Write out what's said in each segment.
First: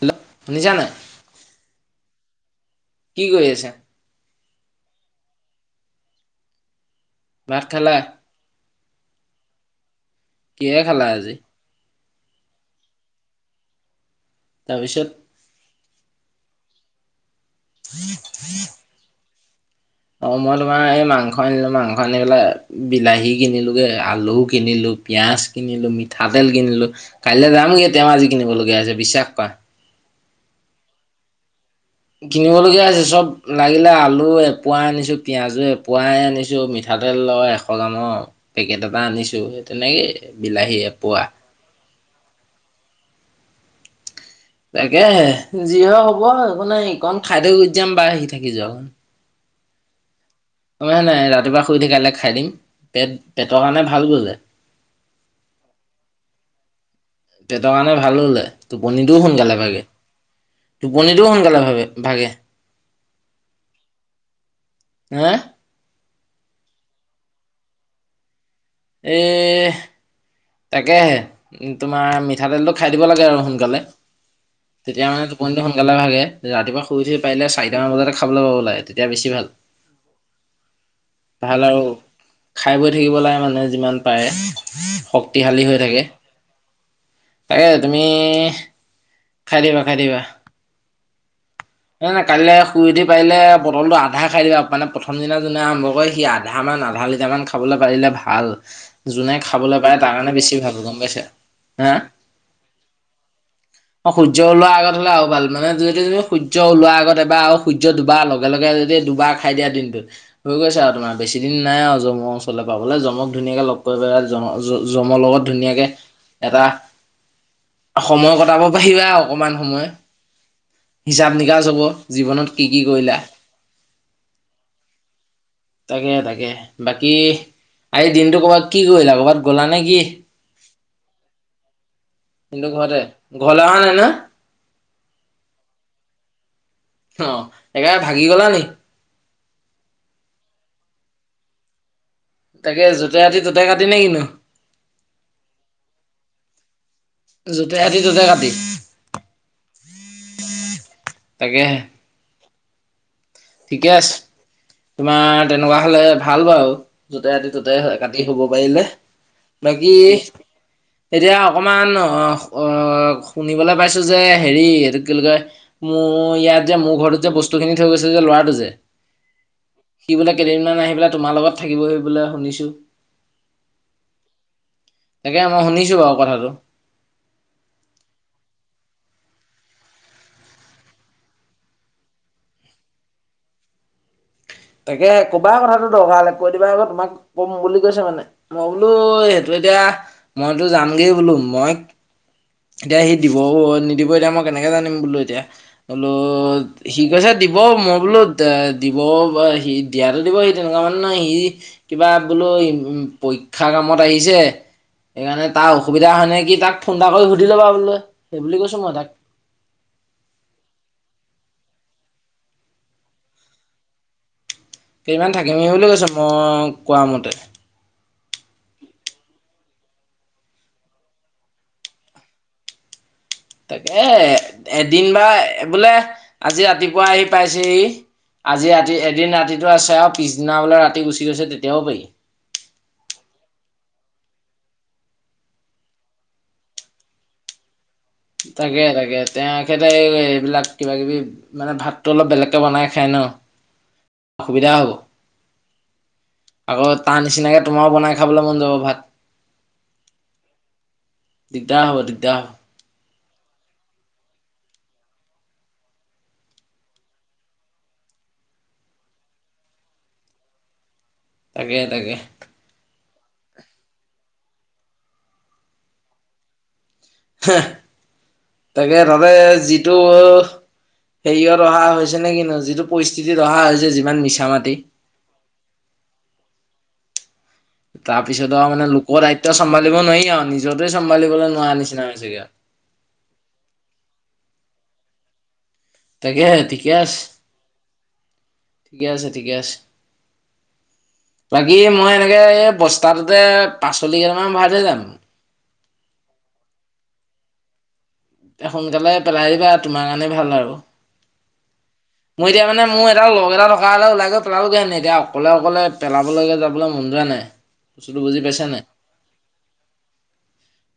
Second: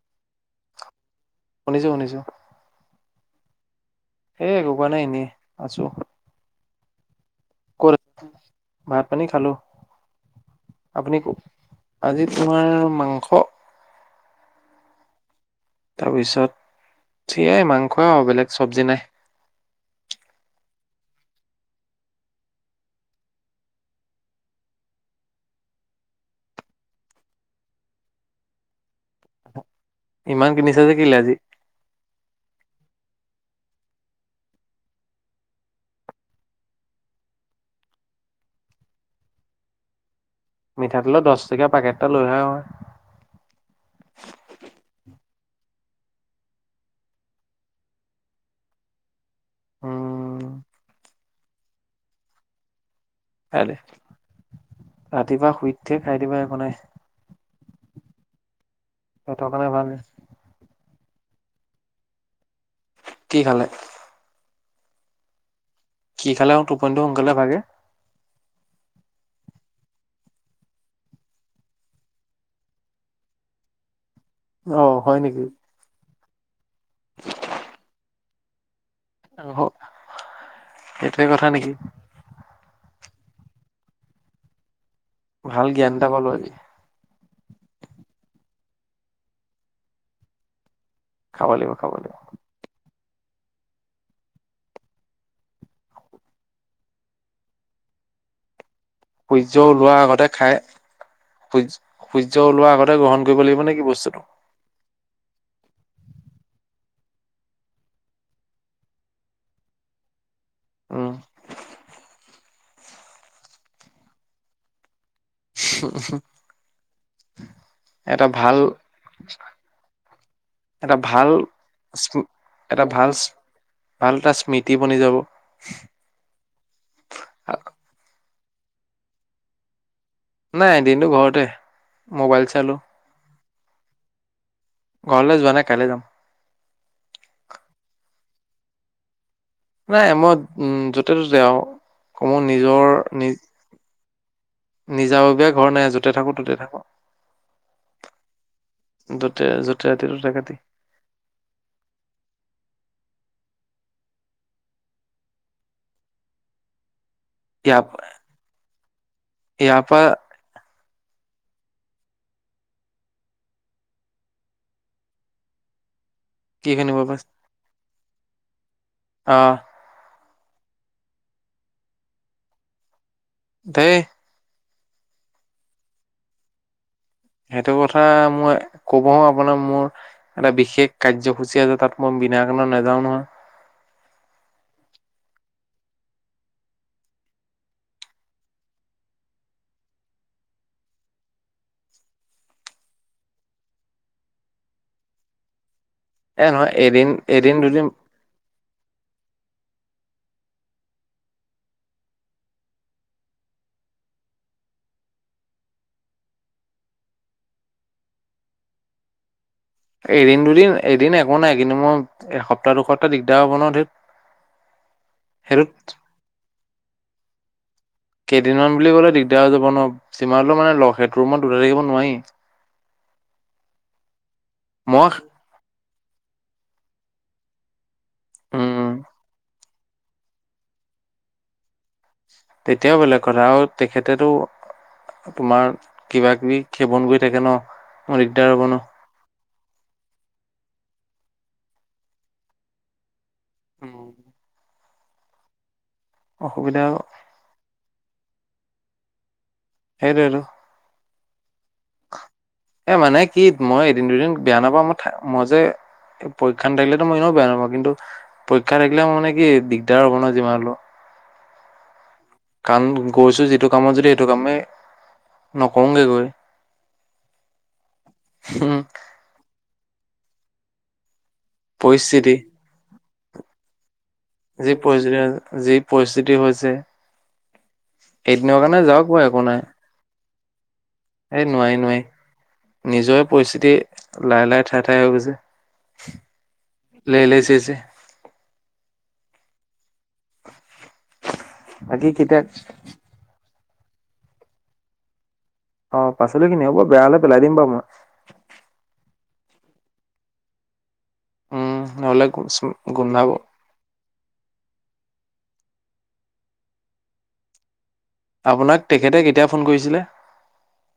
Hello, শুনিছো-শুনিছো। কি কৰি আছা? সেই এক একো কোৱা নাই এনেই আছো ভাত ক'ত খালা? আছে? ভাত পানী খালো। কিহেৰে খালা আপুনি আজি? ক- আজি তোমাৰ মাংস। তাৰপিছত। তাৰপিছত সেয়াই মাংস আৰু বেলেগ চবজি নাই। অ, মই তোমাৰ এই মাংস আনিলো মাংস আনি পেলাই বিলাহী কিনিলোগে আলু কিনিলো পিয়াজ কিনিলো মিঠাতেল কিনিলো কাইলৈ যামগে তেওঁ আজি কিনিব লোগীয়া হৈছে বিশ্বাস কৰা। ইমান কিনিছা কেলে আজি? কিনিব লোগীয়া হৈছে চব লাগিলে আলু এপুৱাই আনিছো পিয়াজো এপুৱাই আনিছো মিঠা মিঠাতেল লগৰ এশ গ্ৰামৰ পেকেট এটা আনিছো, সেই তেনেকেই বিলাহী মিঠাতেলৰ এপোৱা দহ টকীয়া পেকেটটা লৈ আহা হয়। তাকে যি হয় হ'ব সেই নেকোণা খাই থয় গুচি যাম বাৰ আহি থাকি যোৱা উম, হৈ নাই ৰাতিপুৱা শুই উঠি কাইলৈ খাই দিম। পেট - পেটৰ কাইলে কাৰণে ভাল বোলে। ৰাতিপুৱা শুই উঠিয়ে খাই দিবা একো নাই। পেটৰ কাৰণে ভাল হ'লে, টোপনিটোও পেটৰ সোনকালে কাৰণে পাবি। ভাল টোপনিটোও সোনকালে ভাগে। কি খালে? হা? কি খালে টোপনটো সোনকালে ভাগে? এ তাকেহে তোমাৰ মিঠাতেলটো খাই দিব লাগে আৰু সোনকালে। অ তেতিয়া হয় মানে নেকি টোপনিটো সোনকালে ভাগে যে ৰাতিপুৱা শুই থঠ পাৰিল চাৰিট মান বজাতে খাবলৈ পাব এতিয়া বেছি ভাল অ' সেইটোৱে কথা ভাল নেকি আৰু খাই বৈ থাকিব মানে যিমান পাৰে। শক্তিশালী ভাল হৈ থাকে। জ্ঞানটা পালো আজি। তাকে তুমি খাই দিবা - খাই দিবা। খাব লাগিব খাব [unintelligible] লাগিব নাই কাললৈ শুই উঠি পাৰিলে বটলটো আধা খাই দিবা মানে প্ৰথম দিনা যোনে আৰম্ভ কৰে সি আধা মান আধা লিটাৰ মান খাবলৈ পাৰিলে ভাল যোনে সূৰ্য খাবলৈ পায় তাৰ কাৰণে বেছি ভাল গম পাইছা। হা সূয-সূৰ্য ওলোৱা আগতে গ্ৰহণ কৰিব লাগিব নে কি বচ অ, সূৰ্য উলোৱা আগত হ'লে আৰু ভাল মানে যদি সূৰ্য ওলোৱাৰ আগত এবাৰ সূৰ্য দুবাৰ লগে লগে যদি দুবাৰ খাই দিয়া দিনটোত। হৈ গৈছে আৰু উম, তোমাৰ বেছি দিন নাই আৰু জম লে পাবলৈ জমক ধুনীয়াকৈ লগ কৰিব পেল জম-জ-জমৰ লগত ধুনীয়াকে এটা এটা সময় ভাল কটাব পাৰিবা অকমান সময়। এটা ভাল হিচাপ নিকাচ হব জীৱনত কি কি এটা ভাল কৰিলা। ভাল এটা স্মৃতি বনি যাব। তাকে তাকে, বাকী আ দিনতটো কৰ'বাত কি কৰিলা কৰ'বাত গলা নে কি। নাই দিনটো ঘৰতে। মোবাইল কিন্তু চালো ঘৰতে, ঘৰলৈ অহা নাই ন? ঘৰলে যোৱা নাই কাইলে যাম। অ' এককাৰে ভাগি গলা নি। নাই মই উম য'তে ত'তে আৰু ক মোৰ নিজৰ তাকে য'তে নি ৰাতি ত'তে কাটি নে কিনো নিজাববীয় ঘৰ নাই য'তে থাকো ত'তে থাকোঁ। য'তে ৰাতি ত'তে কাটি দুতে যতে ৰাতি দুটা কাটি। তাকেহে ঠিকে আছে, তোমাৰ তেনেকুৱা হলে ভাল বাৰু। য'তে ৰাতি ত'তে ইয়াৰ কাটি শুব পাৰিলে, ইয়াৰ বাকী পৰা এতিয়া অকমান অ', অহ, শুনিবলৈ পাইছো যে হেৰি এইটো কি কয়? মোৰ ইয়াত কি যে মোৰ শুনিব ঘৰত যে বস্তু খিনি থৈ গৈছে যে ল'ৰাটো যে। অহ, সি বোলে কেইদিনমান আহি পেলাই তোমাৰ লগত থাকিবহি বোলে শুনিছো। দেই। তাকে মই শুনিছো বাৰু কথাটো। সেইটো কথা মই ক'ব হ আপোনাৰ মোৰ এটা বিশেষ কাৰ্যসূচী আছে তাত মই বীণা কাণত নাযাও নহয়। তাকে কবাৰ কথাটো দৰকাৰ হলে কৈ দিবা আকৌ তোমাক কম বুলি কৈছে মানে মই বোলো সেইটোয়ে। তেতিয়া মইতো যামগেই বোলো মই এতিয়া সি দিব নিদিব এতিয়া মই কেনেকে জানিম বোলো এতিয়া। বোলো এ নহয় সি এদিন কৈছে এদিন দিব দুদিন মই বোলো দিবি বা সি, দিয়াতটো দিব সি তেনেকুৱা মানে নহ সি কিবা বোলো উম পৰীক্ষা কামত আহিছে। সেইকাৰণে তাৰ অসুবিধা হয় নে কি তাক ফোন এটা কৰি সুধি লবা বোলে, সেইবুলি কৈছো মই তাক। এদিন দুদিন এদিন একো নাই কিন্তু মই এসপ্তাহ দুসপ্তাহ দিগদাৰ হ'ব ন ধেত। কেইদমান থাকিম সেইটোত বুলি কৈছো মই কোৱা মতে। কেইদিনমান বুলি কলে দিগদাৰ হৈ যাব ন যিমানো মানে ল সেইটো ৰুমত দুটা থাকিব নোৱাৰি। তাকে এদিন মই বা বোলে আজি ৰাতিপুৱা আহি পাইছেহি। আজি উম ৰাতি এদিন ৰাতিটো আছে আৰু পিছদিনা বোলে ৰাতি গুচি গৈছে তেতিয়াও পাৰি। তেতিয়াও বেলেগ কথা আৰু তেখেতেতো, তোমাৰ কিবা কিবি খেৱন কৰি থাকে ন। মোৰ দিগদাৰ হ'ব ন তাকে তাগে। তে সেতে এইবিলাক কিবা কিবি মানে ভাতটো অলপ বেলেগকে বনাই খায় ন। অসুবিধা হ'ব। অসুবিধা আকৌ তাৰ নিচিনাকে তোমাৰো বনাই খাবলৈ মন যাব ভাত। হাইটিয়েটো। দিগদাৰ হ'ব দিগদাৰ হ'ব এ মানে কি মই এদিন দুদিন বেয়া নাপাওঁ মই মই যে এই পৰীক্ষা ন থাকিলেতো মই এনেও বেয়া নহাপ কিন্তু পৰীক্ষা থাকিলে মই মানে কি দিগদাৰ হ'ব নহয় যিমান হলেও। তাকে তাকে। কণ গৈছো যিটো কামত যদি সেইটো কামেই নকৰোগে গৈ। তাকে তাতে যিটো সেৰিয় অহা হৈছে নে পৰিস্থিতি কিন্তু যিটো পৰিস্থিতি ৰহা হৈছে যিমান মিছা মাটি। চিতিফ হৈছে। তাৰ পিছত এদিনৰ আৰু কাৰণে মানে যাওক লোকৰ বাৰু একো দায়িত্ব নাই চম্ভালিব নোৱাৰি আৰু। নিজতে এই চম্ভালিবলৈ নোৱাৰা নোৱি নিচিনা হৈছেগে আৰু। নোৱাৰি নিজৰে পৰিস্থিতি লাই-লাই ঠাই-ঠাই হৈ গৈছে। তাকে ঠিকে আছে, লেই লেই চেই চেই ঠিকে আছে, ঠিকে আছে। বাকী মই এনেকে এই বস্তাটোতে। পাচল্ল কৈইডালমান ভাৰাই থয় যাম। অ পাচলি কিনি হ'ব বেয়া হ'লে পেলাই দিম বাৰু মই। এয়া সোনকালে পেলাইদিবা তোমাৰ কাৰণে ভাল আৰু। উম। নহ'লে মই এতিয়া মানে মোৰ এটা গোন্ধাব লগ এটা থকা হ'লে ওলাই গৈ। পেলালোগে হে এতিয়া অকলে অকলে পেলাবলৈকে যাবলৈ মন যোৱা নাই। বস্তুতটো বুজি পাইছানে আপোনাক নাই, তেখেতে কেতিয়া ফোন কৰিছিলে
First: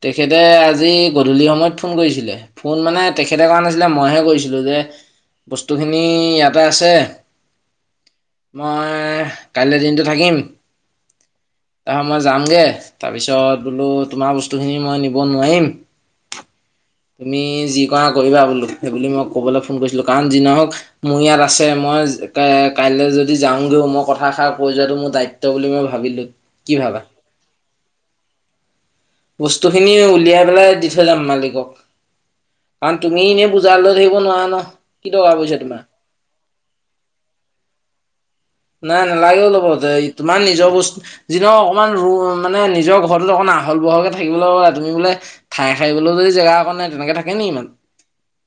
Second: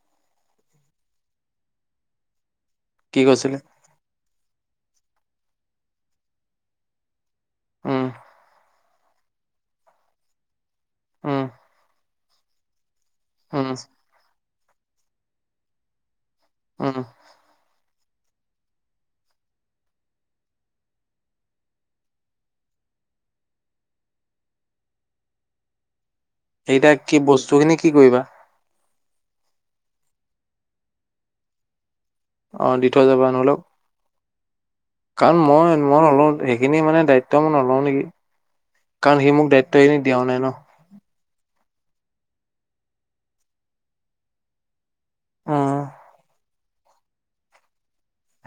তেখেতে আজি গধূলি সময়ত ফোন কৰিছিলে, ফোন মানে কি তেখেতে কৈছিলে কৰা নাছিল, মই হে কৰিছিলোঁ যে বস্ত বস্তুখিনি ইয়াতে আছে, উম, মই কাইলৈ দিনটো থাকিম। উম, আ, মই যামগে, তাৰপিছত উম, বোলো তোমাৰ বস্তুখিনি মই নি নিব নোৱাৰিম, উম তুমি যি কৰা কৰিবা বো সেইবুলি মই ক'বলৈ ফোন কৰিছিলোঁ, কাৰণ যি নহওঁক মোৰ ইয়াত আছে মই কা-কাইলৈ যদি যাওঁগেয়ো মই কথাষাৰ কৈ যোৱাটো মোৰ দায়িত্ব বুলি ত মই ভাবিলো। এইটা কি বস্তুখিনি কি কৰিবা। বস্তুখিনি উলিয়াই পেলাই দি থৈ যাম মালিকক। অ', দি কাৰণ থৈ তুমি যাবা এনেই নহ'লে বোজা লৈ থাকিব নোৱাৰা ন' কি কাৰণ দৰকাৰ পৰিছে, মই তোমাৰ? মই নলওঁ সেইখিনি মানে দায়িত্ব মই নলওঁ নেকি? নাই কাৰণ সি মোক নালগেও ল'ব দায়িত্ব খিনি দিয়াও তোমাৰ নাই ন নিজৰ বচ যি, নহওঁক অকণমান ৰু মানে নিজৰ ঘৰতোটো অকণ আহল বহলকে থাকিব লগা তুমি বোলে ঠাই উম সাৰিব লৈয়ো যদি জেগা অকন নাই তেনেকে থাকে নি ইমান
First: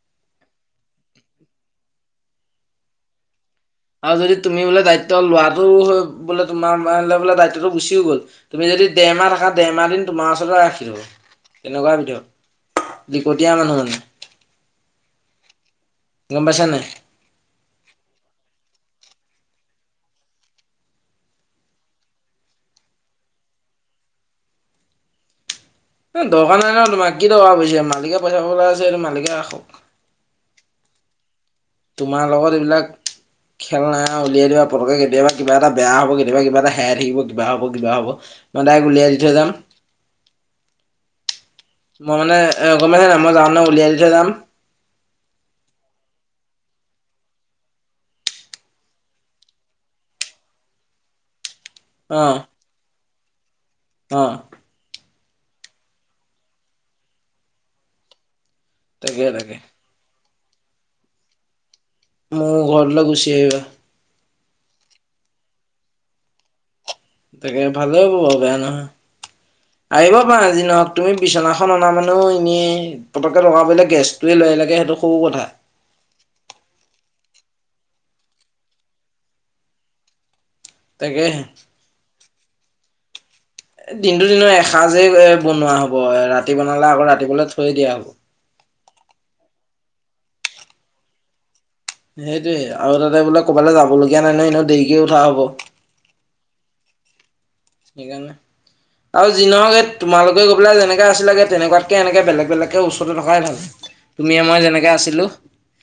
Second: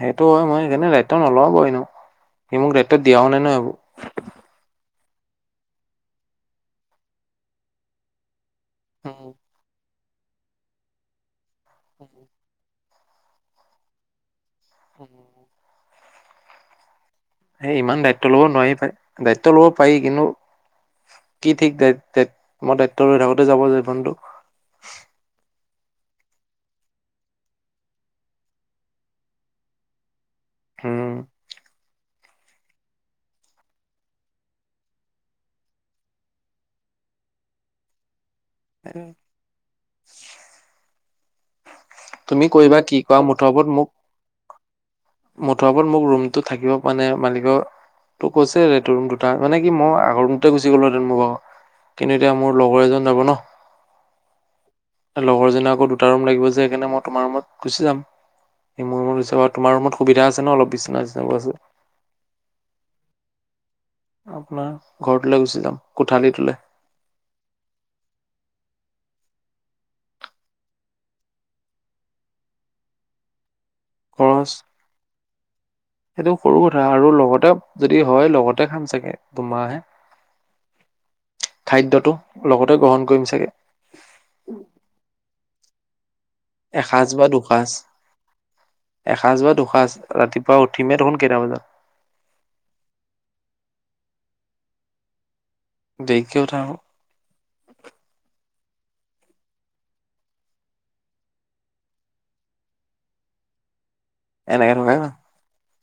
সেইটো হয় মই সেইকাৰণে দায়িত্ব নলও সি মোক দায়িত্ব দিয়াও নাই নহয় এইবোৰ। আৰু যদি তুমি বোলে দায়িত্ব লোৱাটো হৈ বোলে তোমাৰ বোলে দায়িত্বটো গুচিও গ'ল। তুমি যদি দেৰমাহ থাকা, দেৰমাহ দিন তোমাৰ ওচৰতে ৰাখিলোঁ, তেনেকুৱা বিধৰ। লিকটীয়া মানুহ মানে উম। গম পাইছা নাই? এ ইমান দায়িত্ব ল'ব নোৱাৰি প দায়িত্ব ল'ব পাৰি কিন্তু। কি ঠিক দা-দা-মই দায়িত্ব লৈ থাকোঁতে যাব জীৱনটো। দৰকাৰ নাই ন' তোমাক কি দৰকাৰ পঢ়িছে? মালিকে পইচা পাবলৈ আছে মালিকে ৰাখক। হম। তোমাৰ লগত এইবিলাক খেল নাই আৰু উলিয়াই দিবা পটককে কেতিয়াবা কিবা এটা বেয়া হ'ব, কেতিয়াবা কিবা এটা হেৰাই থাকিব কিবা হ'ব, কিবা হ'ব। মই ডাইৰেক্ট উলিয়াই দি থৈ যাম মই মানে তুমি এ কৰিবা গম কি পাইছা কৰা, নাই মই মুঠৰ যাওঁ নে ওপৰত উলিয়াই মোক দি থৈ যাম মুঠৰ ওপৰত মোক ৰুমটো থাকিব মানে মালিকৰ তো, কৈছেৰে তোৰ ৰুম দুটা মানে কি মই আগৰ ৰুম [unintelligible] কিন্তু অ এতিয়া মোৰ লগৰ এজন যাব ন। অ' লগৰজনী আকৌ দুটা ৰুম লাগিব যে, সেইকাৰণে মই তোমাৰ ৰুমত গুচি যাম। সি মোৰ ৰুম তাকে ওচৰত তাকে। তোমাৰ ৰুমত সুবিধা আছে ন অলপ বিচিনা চিচনাবোৰ আছে। মোৰ ঘৰটোলৈ গুছি আহিলোঁ। আপোনাৰ ঘৰটোলৈ গুচি যাম কোঠালি তলৈ। তাকে, ভালে বোলোঁ, বেয়া নহয়। আহিবা পাৰা যি নহওঁক তুমি বিচনাখন অনা মানেও এনে পতকে লগাবলৈ গেছটোৱে খৰচ লৈয়ে আহিলাৰে, সেইটো সৰু কথা। সেইটো সৰু কথা আৰু লগতে যদি হয় লগতে খাম চাগে দুমাহে। তাকেহে খাদ্যটো লগতে গ্ৰহণ কৰিম চাগে। দিনতটো দিনৰ এসাঁজেই, এ বনোৱা হব এ ৰা এসাঁজ বা দুসাঁজ এসাঁজ বা দুসাঁজ ৰাতিপুৱা উঠি মে দেখোন কেটা বজাত সেইটোয়ে আৰু তাতে বোলে ক'বালৈ যাব লগগীয়া নাই নহয় এনে দেৰিকে উঠা হ'ব। দেৰিকে উঠ হব সেইকাৰনে আৰু যি নওক এই তোমালোকে গৈ পেলাই যেনেকে আছিলাগে তেনেকুৱাতকে এনেকে বেলেগ-বেলেগকে ওচৰতে থকাই ভাল। তুমি মই এনেকে যেনেকে থকাই ভাল আছিলো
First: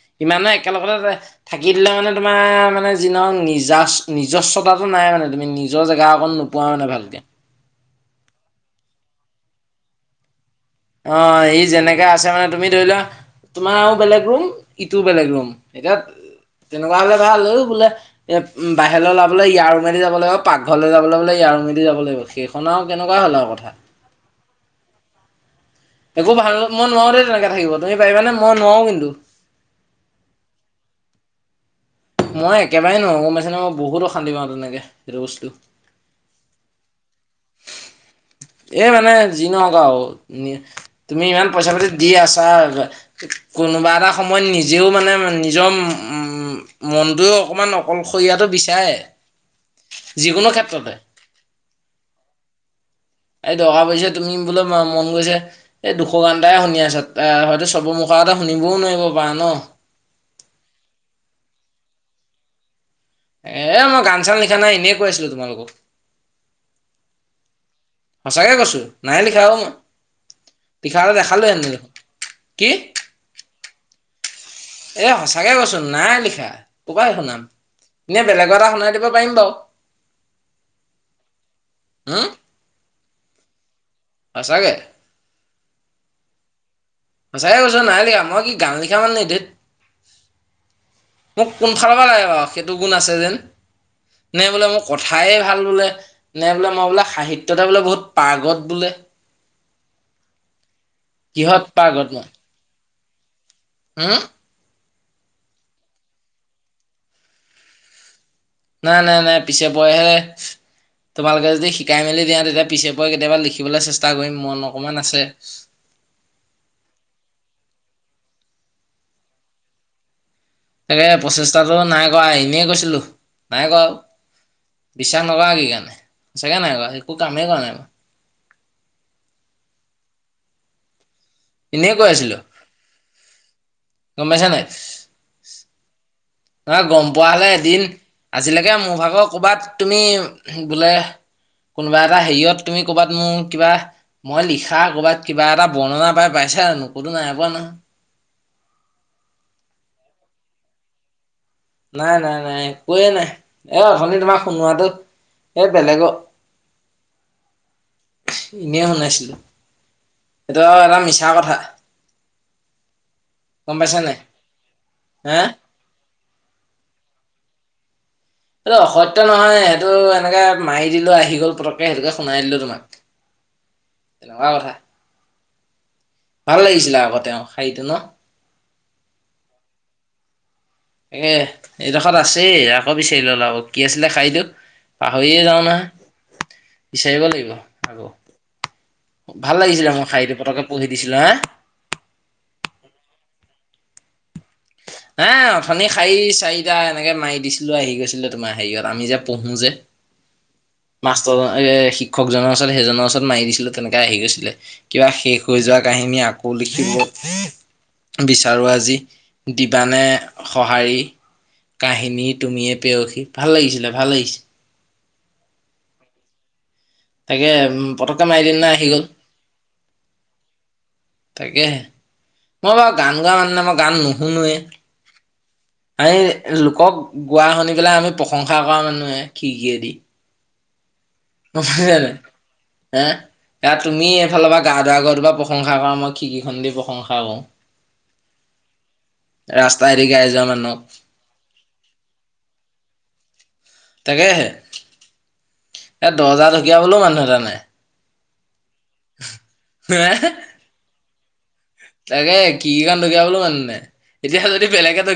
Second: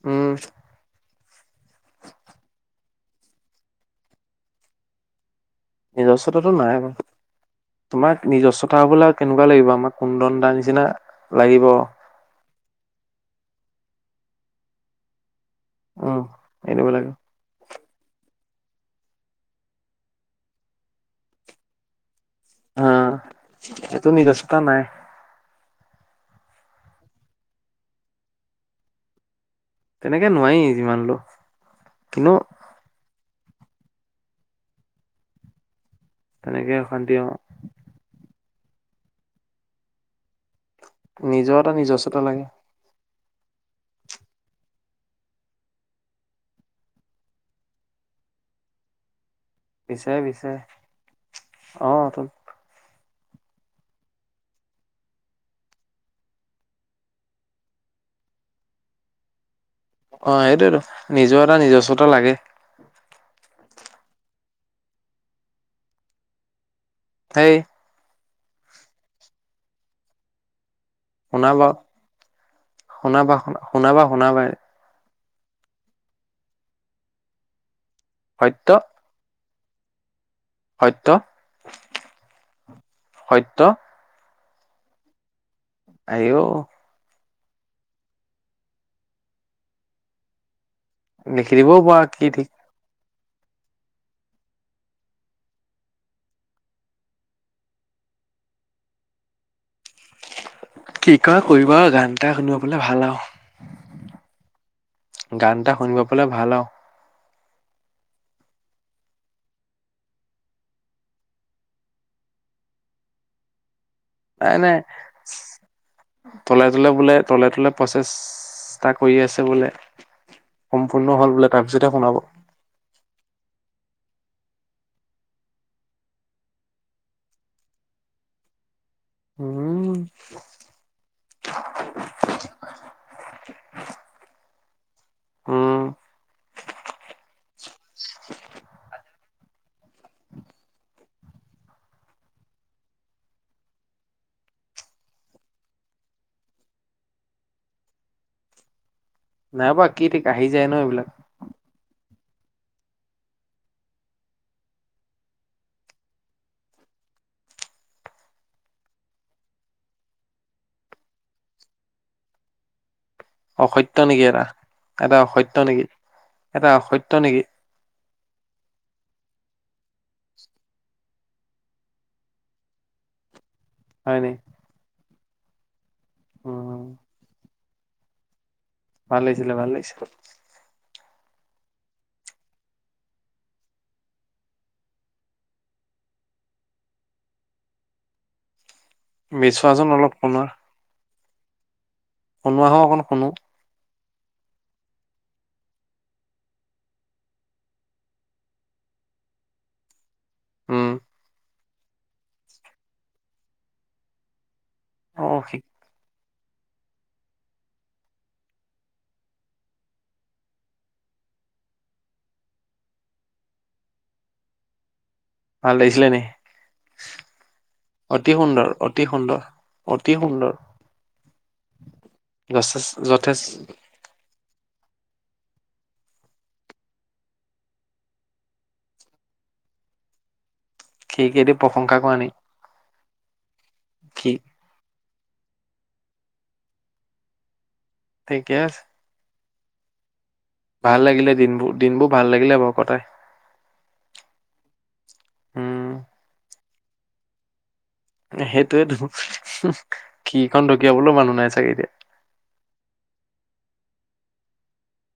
উম ইমান নে একেলগতে থাকি দিলে মানে তোমাৰ মানে যি নৰক নিজ নিজস্বতাটো নাই মানে তমি নিজৰ জেগা অক নিজস্বতাটো নাই তোমাক নিজস্বতা হবলৈ আৰু কেনেকুৱা লাগিব আমাক কোন দণ্ডা নি অ, এই যেনেকাে আছে মানে তুমি ধৰি লোৱা তোমাৰও বেলেগ ৰুম ইটোও বেলেগ ৰুম। এতিয়া উম এনেকুৱা তেনেকুৱা লাগিব হলে ভাল হ বোলে এ বাহিৰলৈওলাবলৈ ইয়াৰ উমেদি যাব লাগিব পাকঘৰলৈ যাবলৈলে ইয়াৰ উমেদদি যাব লাগিব। কেইখন আও হা কেনেকুৱা হ'ল আৰু কথা। এইটো নিজস্বতা নাই একো ভাল মই নোৱাৰও দেই তেনেকে থাকিব তুমি পাৰিবানে মই নোৱাৰও কিন্তু। তেনেকে নোৱাৰেই যিমান হলেও। কিন্তু মই একেবাৰে নহো গমাইছ ন মই বহুত অশান্তি পাওঁ তেনেকে সেইটো বস্তু। তেনেকেই অশান্তি হব। এ মানে যি নহক তুমি ইমান নিজৰ পইচা এটা পাতি দি নিজস্বতা লাগে আছা। কোনোবা এটা সময়ত নিজেও মানে নিজৰ উম, মনটোও অকমান অকলশৰীয়াতটো বিচাৰে। বিচাৰে - যিকোনো ক্ষেত্ৰতে বিচাৰে অতো। এই দৰকা পৰিছে তুমি বোলে মন গৈছে, এই দুশৰ গান এটাই শুনি আছা অ, হয়তো চবৰ মুখ [unintelligible] এটা শুনিবও নোৱাৰিব পাৰা ন? অ' সেইটোয়েতো, নিজৰ এটা নিজস্বতা লাগে। এ মই গান চান লিখা নাই এনেই কৈ আছিলো তোমালোকক। সেই সঁচাকে কৈছো নাই লিখা অ, মই। পিখাতে দেখালো শুনাবা এনে। কি? শুনা ভাই। এ সঁচাকে কৈচো নাই লিখা ক'ৰপা শুনাম, এনেই বেলেগৰ সত্য এটা শুনাই দিব পাৰিম বাৰু। সত্য হুম, সত্য সঁচাকে। আইঔ! সঁচাকে কৈছো নাই লিখা মই কি গান লিখা মানুহ নেকি ঢেত। লিখি দিবও পৰা পাৰা লাগে কি বাৰু ঠিক। সেইটো গুণ আছে যেন? [inaudible] নে বোলে মোৰ কথাই ভাল বোলে, নে বোলে মই বোলে সাহিত্যতে বোলে বহুত পাৰ্গত বোলে। কি কৰে কিহত কৰিব আও, গান এটা শুনিব পালে ভাল আও। হম? গান এটা শুনিব পালে ভাল আৰু। নাই নাই নাই পিছে পয় হে তোমালোকে যদি শিকাই মেলি দিয়া তেতিয়া পিছে পৰে কেতিয়াবা লিখিবলে চেষ্টা কৰিম নাই মন নাই অকমান আছে। তলে তলে বোলে তলে তলে প্ৰচেষ্টা কৰি আছে বোলে। তাকে সম্পূৰ্ণ হ'ল বোলে প্ৰচেষ্টাতটো তাৰপিছতে নাই শুনাব কৰা এনেই কৈছিলো নাই কৰা অ। বিশ্বাস নকৰা কি কাৰণে বিশ্বাসে নাই কৰা একো কামেই কৰা নাই মই উম এনে কৈ আছিলো গম পাইছা নাই উম নাহ গম পোৱা হলে এদিন আজিলৈকে মোৰ ভাগৰ ক'ৰবাত তুমি বোলে কোনোবা এটা হেৰিয়ত তুমি কৰ'বাত মোৰ কিবা মই লিখা ক'বাত কিবা এটা বৰ্ণনা পাই পাইছ যানো ক'তো নাই পোৱা নহয়। নাই পোৱা কি ঠিক আহি যায় ন এইবিলাক। নাই নাই নাই একোৱে নাই এই অথনি তোমাক শুনোৱাটো এই বেলেগ [inaudible] এনেই শুনাইছিলো। সেইট এটা মিছা কথা। গম অসত্য পাইছা নাই নেকি এটা, এটা হা অসত্য নেকি? এটা অসত্য নেকি? এইটো অসত্য নহয় সেইটো এনেকে মাৰি দিলো আহি দিঘল পতককে সেইটোকে শুনাই দিলো তোমাক, হয় নি তেনেকা কথা। ভাল উম, লাগিছিলে আগতে অ শাইটো ন? ভাল লাগিছিলে ভাল লাগিছিলে। এ এইডখত আছেই আকৌ বিচাৰি লল আও কি আছিলে শাইটো। পাহৰিয়ে যাও না বিচাৰিব লাগিব আকৌ। ভাল মেচোৱাজন লাগিছিলে মই অলপ শাইটো শুনা পতকে পঢ়ি দিছিলো, হা? শুনোৱা হো অকণ শুনো। হে অথনি শাৰী চাৰিটা এনেকে মাৰি দিছিলো আহি গৈছিলে তোমাৰ হেৰিয়ত আমি যে পঢ়ো যে। [inaudible] মাষ্টৰ শিক্ষকজনৰ ওচৰত সেইজনৰ ওচৰত মাৰি দিছিলে তেনেকে আহি গৈছিলে। কিবা অ' শেষ সি হৈ যোৱা কাহিনী আকৌ লিখিব বিচাৰোঁ আজি দিবানে সঁহাৰি কাহিনী তুমিয়ে পেৰসী ভাল লাগিছিলে ভাল লাগিছে। ভাল লাগিছিলে নি? তাকে উম পতককে অতি মাৰি দিনা সুন্দৰ, আহি গ'ল অতি সুন্দৰ, অতি সুন্দৰ তাকেহে মই যথেষ্ট বাৰু গান গোৱা যথেষ্ট মান নে মই গান নুশুনোৱে [inaudible] আমি লোকক গোৱা শুনি পেলাই আমি প্ৰশংসা কৰা মানুহে খ কিদৰে খিৰিকিয়েদি প্ৰশংসা জানাই কৰা নি? হ এ তুমি কি এইফালৰ পৰা গা ধোৱা ঘ বা প্ৰশংসা কৰা মই, খিকি খ দি প্ৰশংসা কৰ। ঠিকেই আছে। ৰাস্তা এৰি গাই যাওঁ। ভাল লাগিলে দিনবোৰ দিনবোৰ ভাল লাগিলে বাৰ কটাই। তাকেহে উম, এ দহজাৰ ঢকীয়া হলেও মানুহ এটা নাই। সেইটোয়েতো হে কিখন ঢকিয়াবলৈও মানুহ নাই চাগে এতিয়া। তাকে কি কাৰণ কীয়া বোলো মানে এতিয়া যদি বেলেগে